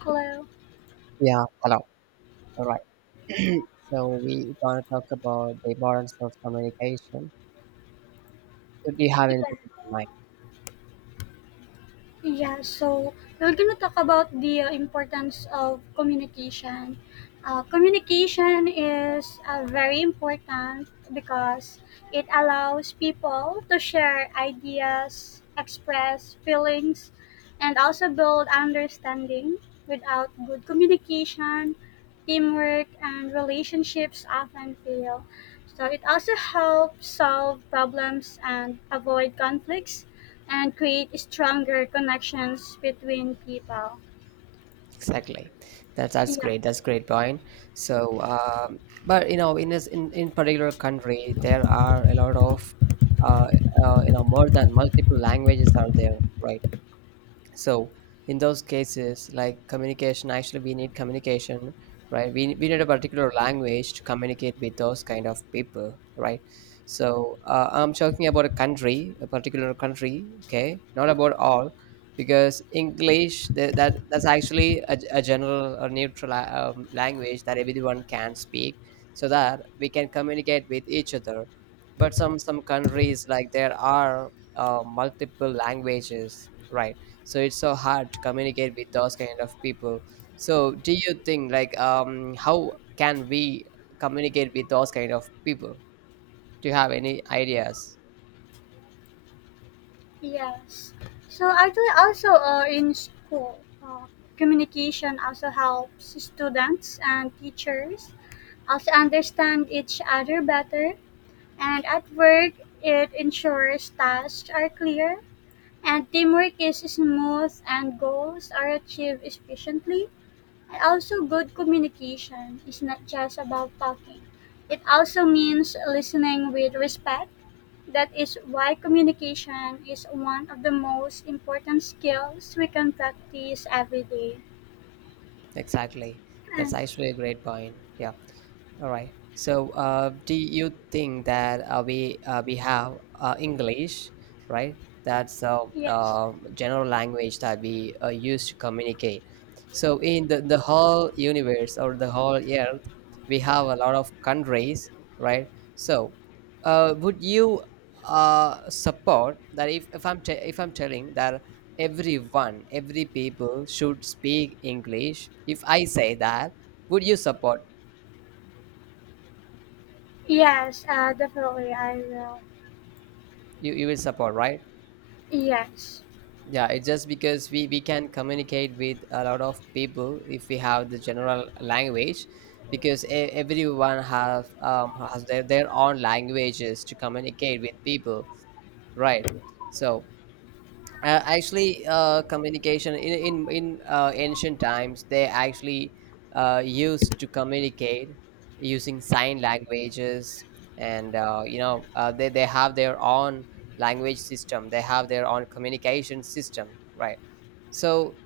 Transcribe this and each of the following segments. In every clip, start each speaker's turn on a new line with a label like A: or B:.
A: Hello.
B: Yeah, hello. All right. So we gonna talk about the importance of communication. Do you have
A: Yeah.
B: anything in mind?
A: Yeah. So we're gonna talk about the importance of communication. Communication is very important because it allows people to share ideas, express feelings, and also build understanding. Without good communication, teamwork and relationships often fail. So it also helps solve problems and avoid conflicts and create stronger connections between people.
B: Exactly. That's
A: Yeah,
B: great. That's great point. So, um, but you know, in this in particular country, there are a lot of, uh, you know, more than multiple languages are there, right? So in those cases, like, communication, actually we need communication, right? We need a particular language to communicate with those kind of people, right? So I'm talking about a country, a particular country, okay, not about all, because english that's actually a general or neutral language that everyone can speak, so that we can communicate with each other. But some countries, like, there are multiple languages, right? So it's so hard to communicate with those kind of people. So do you think, like, um, how can we communicate with those kind of people? Do you have any ideas?
A: yes. So actually, also in school, communication also helps students and teachers also understand each other better. And at work, it ensures tasks are clear and teamwork is smooth and goals are achieved efficiently. And also, good communication is not just about talking. It also means listening with respect. That is why communication is one of the most important skills we can practice every day.
B: Exactly. That's
A: And
B: actually a great point. Yeah. All right. So, do you think that we have English, right? That's a
A: yes,
B: general language that we use to communicate. So, in the whole universe or the whole earth, we have a lot of countries, right? So, would you support that if, if I'm telling that everyone, every people should speak English. If I say that, would you support?
A: yes, definitely I will.
B: You will support, right?
A: Yes,
B: Yeah, it's just because we can communicate with a lot of people if we have the general language, because everyone have has their own languages to communicate with people, right? So communication in ancient times, they actually used to communicate using sign languages, and you know, they have their own language system. They have their own communication system, right? So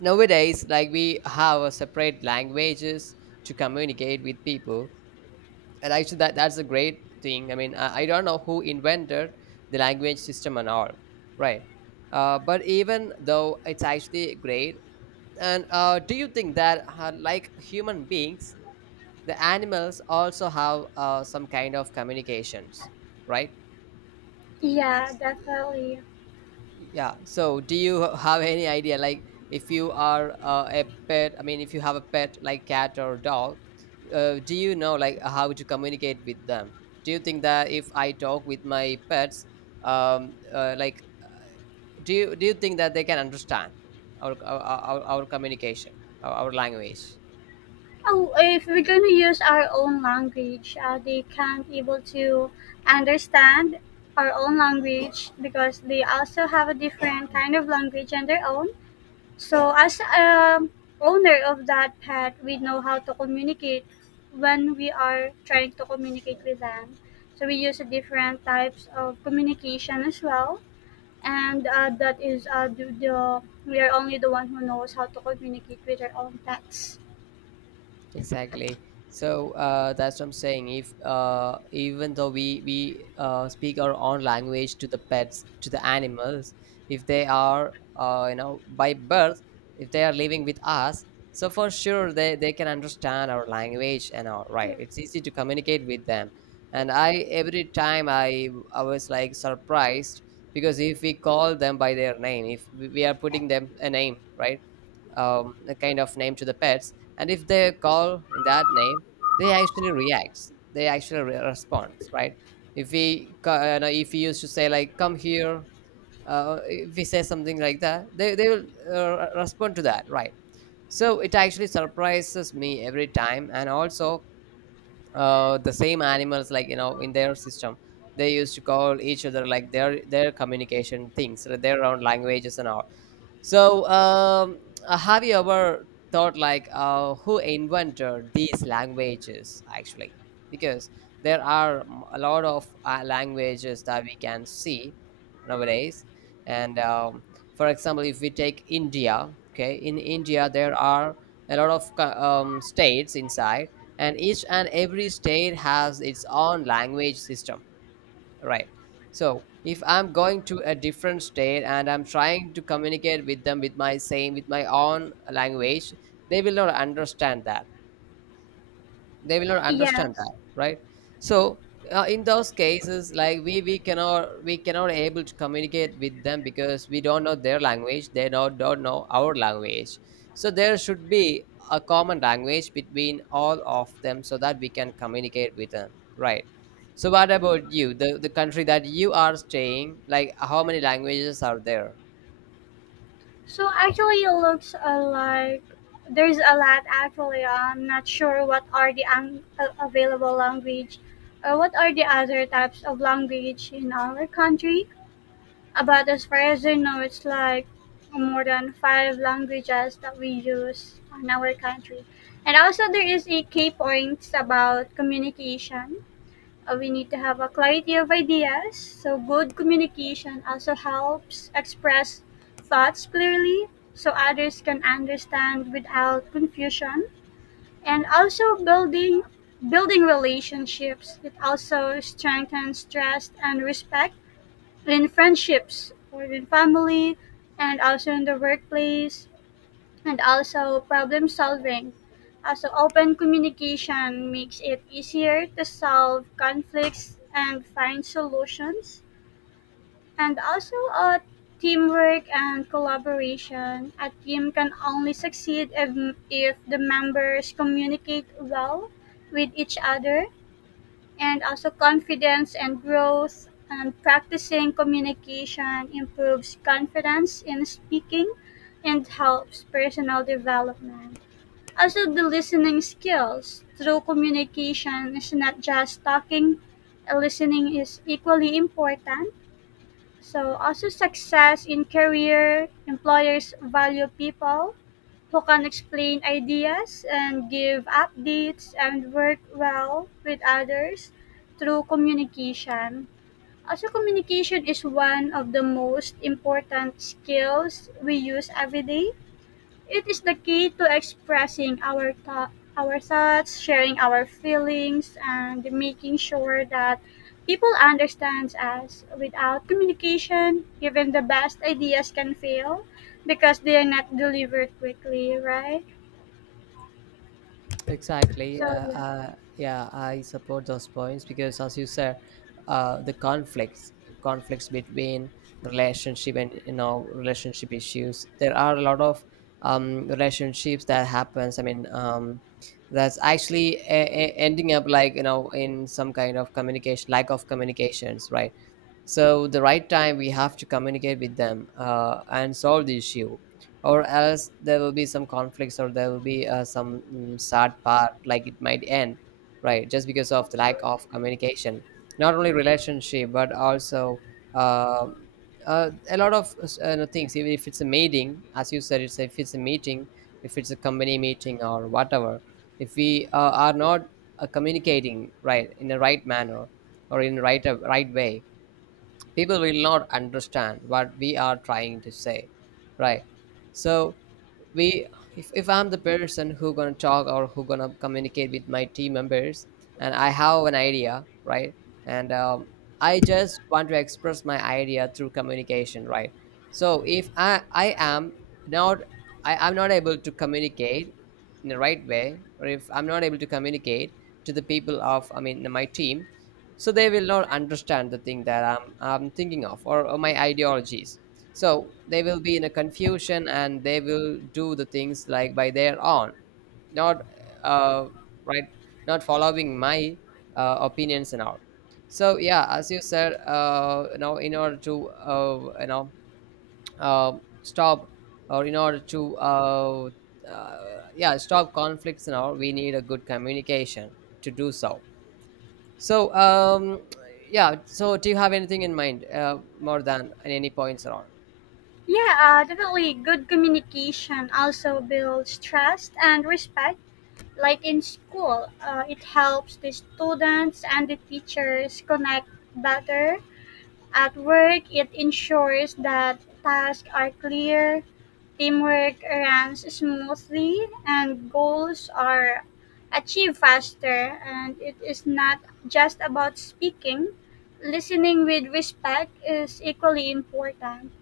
B: nowadays, like, we have a separate languages to communicate with people, and actually that's a great thing. I mean, I don't know who invented the language system and all, right? But even though it's actually great. And do you think that, like, human beings, the animals also have some kind of communications, right?
A: yeah, definitely.
B: Yeah, so do you have any idea, like, if you are a pet? I mean, if you have a pet, like cat or dog, do you know, like, how to communicate with them? Do you think that if I talk with my pets, like, do you think that they can understand our communication, our language?
A: Oh, if we're gonna use our own language, they can't able to understand our own language because they also have a different kind of language and their own. So as a owner of that pet, we know how to communicate when we are trying to communicate with them. So we use a different types of communication as well, and that is the, we are only the one who knows how to communicate with our own pets.
B: Exactly. So that's what I'm saying. If, even though we speak our own language to the pets, to the animals, if they are, you know, by birth, if they are living with us, so for sure they can understand our language and all, right?
A: Yeah.
B: It's easy to communicate with them. And I, every time I was like surprised, because if we call them by their name, if we are putting them a name, right? A kind of name to the pets, and if they call in that name, they actually react. They actually respond, right? If we ca- no, if we used to say, like, come here, if we say something like that, they will respond to that, right? So it actually surprises me every time. And also, the same animals, like, you know, in their system, they used to call each other, like, their communication things, their own languages and all. so, um, have you ever thought, like, who invented these languages, actually? Because there are a lot of languages that we can see nowadays. And for example, if we take India, okay, in India there are a lot of states inside, and each and every state has its own language system. Right. So if I'm going to a different state and I'm trying to communicate with them with my same, with my own language, they will not understand that. They will not understand that,
A: Yes.
B: right? So in those cases, like, we cannot able to communicate with them because we don't know their language, they don't know our language. So there should be a common language between all of them, so that we can communicate with them, right? So what about you, the country that you are staying, like, how many languages are there?
A: So actually, it looks like there's a lot. Actually, I'm not sure what are the available language, or what are the other types of language in our country. But as far as I know, it's like more than 5 languages that we use in our country. And also, there is a key points about communication we need to have a clarity of ideas. So good communication also helps express thoughts clearly so others can understand without confusion. And also building relationships. It also strengthens trust and respect in friendships or in family and also in the workplace and also problem solving. Also, open communication makes it easier to solve conflicts and find solutions. And also, teamwork and collaboration. A team can only succeed if the members communicate well with each other. And also, confidence and growth. And practicing communication improves confidence in speaking and helps personal development. Also, the listening skills through communication is not just talking, listening is equally important. So, also, success in career, employers value people who can explain ideas and give updates and work well with others through communication. Also, communication is one of the most important skills we use every day it is the key to expressing our thoughts, sharing our feelings, and making sure that people understand us. Without communication, even the best ideas can fail because they are not delivered quickly, right?
B: Exactly.
A: So
B: Yeah.
A: yeah,
B: Yeah. I support those points because, as you said, the conflicts between relationship, and, you know, relationship issues. There are a lot of relationships that happens. I mean, that's actually ending up, like, you know, in some kind of communication, lack of communications, right? So the right time we have to communicate with them, and solve the issue, or else there will be some conflicts, or there will be some, sad part, like it might end, right, just because of the lack of
A: absolutely.
B: communication. Not only relationship, but also, uh, a lot of things. Even if it's a meeting, as you said, it's, if it's a meeting, if it's a company meeting or whatever, if we are not communicating right, in a right manner, or in right right way, people will not understand what we are trying to say, right? So we, if I'm the person who gonna talk, or who gonna communicate with my team members, and I have an idea, right? And I just want to express my idea through communication, right? So if I I am not I'm not able to communicate in the right way, or if I'm not able to communicate to the people of, I mean, my team, so they will not understand the thing that I'm thinking of, or my ideologies. So they will be in a confusion, and they will do the things, like, by their own. Not, uh, right, not following my opinions and all. So, yeah, as you said, you know, in order to, you know, stop, or in order to, uh, yeah, stop conflicts and all, we need a good communication to do so. so, um, yeah. So, do you have anything in mind, more than any points around?
A: Yeah, definitely. Good communication also builds trust and respect. Like in school, it helps the students and the teachers connect better. At work, it ensures that tasks are clear, teamwork runs smoothly, and goals are achieved faster. And it is not just about speaking, listening with respect is equally important.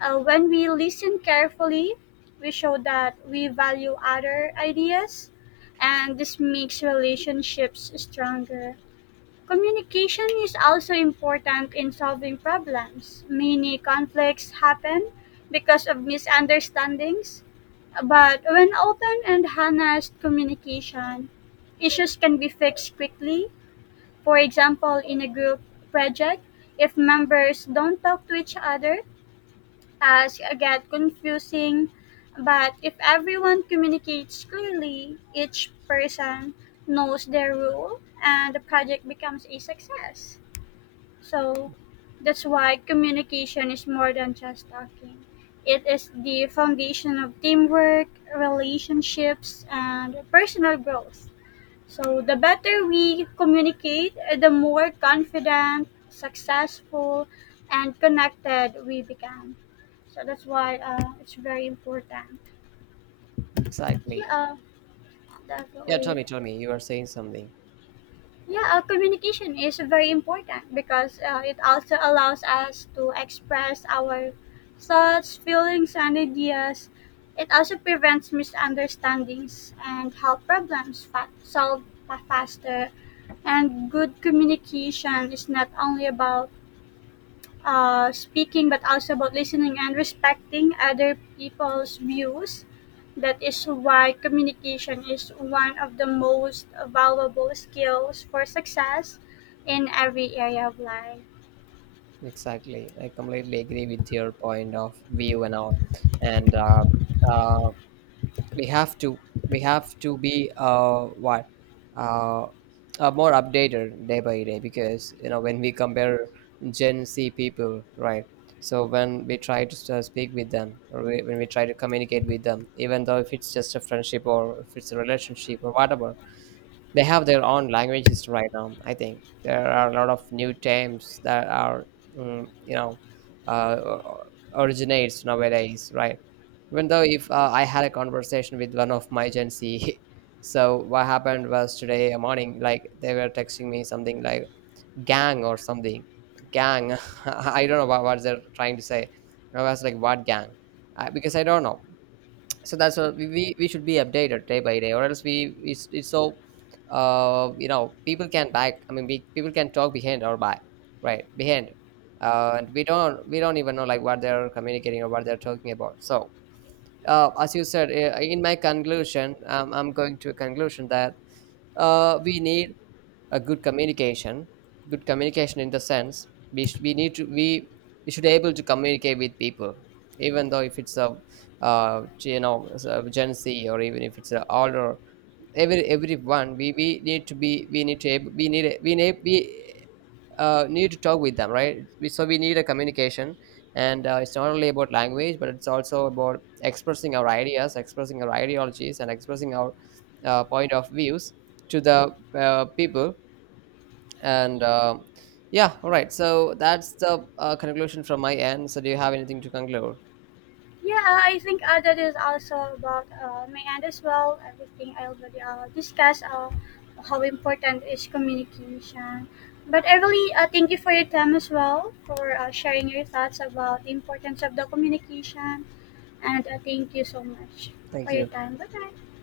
A: When we listen carefully, we show that we value other ideas, and this makes relationships stronger. Communication is also important in solving problems. Many conflicts happen because of misunderstandings, but when open and honest communication, issues can be fixed quickly. For example, in a group project, if members don't talk to each other, tasks get confusing. But if everyone communicates clearly, each person knows their role, and the project becomes a success. So that's why communication is more than just talking. It is the foundation of teamwork, relationships, and personal growth. So the better we communicate, the more confident, successful, and connected we become. So that's why it's very important.
B: Exactly.
A: Yeah,
B: Yeah. Tell
A: definitely.
B: me. Tell me. You are saying something.
A: Yeah, communication is very important because it also allows us to express our thoughts, feelings, and ideas. It also prevents misunderstandings and help problems solve faster. And good communication is not only about speaking, but also about listening and respecting other people's views. That is why communication is one of the most valuable skills for success in every area of life.
B: Exactly. I completely agree with your point of view and all. And uh, we have to, we have to be, uh, what, uh, more updated day by day, because, you know, when we compare Gen Z people, right? So when we try to speak with them, when we try to communicate with them, even though if it's just a friendship, or if it's a relationship or whatever, they have their own languages right now. I think there are a lot of new terms that are, you know, uh, originates nowadays, right? Even though, if I had a conversation with one of my Gen Z, so what happened was, today morning, like, they were texting me something like gang or something, gang. I don't know what they're trying to say. I was like, what gang? Because I don't know. So that's what we, we should be updated day by day, or else we, it's so, you know, people can back, I mean, people can talk behind our back, right, behind. And we don't, even know, like, what they're communicating or what they're talking about. So as you said, in my conclusion, I'm going to a conclusion that we need a good communication. Good communication in the sense, we need to, we should able to communicate with people, even though if it's a, you know, a Gen Z, or even if it's an older, everyone, we need to be, we need to able, we need to talk with them, right? So we need a communication. And it's not only about language, but it's also about expressing our ideas, expressing our ideologies, and expressing our point of views to the people. And yeah, all right. So that's the conclusion from my end. So do you have anything to conclude?
A: Yeah, I think that is also about my end as well. Everything I already discussed how important is communication. But I really thank you for your time as well for sharing your thoughts about the importance of the communication. And thank you so much for
B: Thank
A: your
B: you.
A: time. Bye-bye.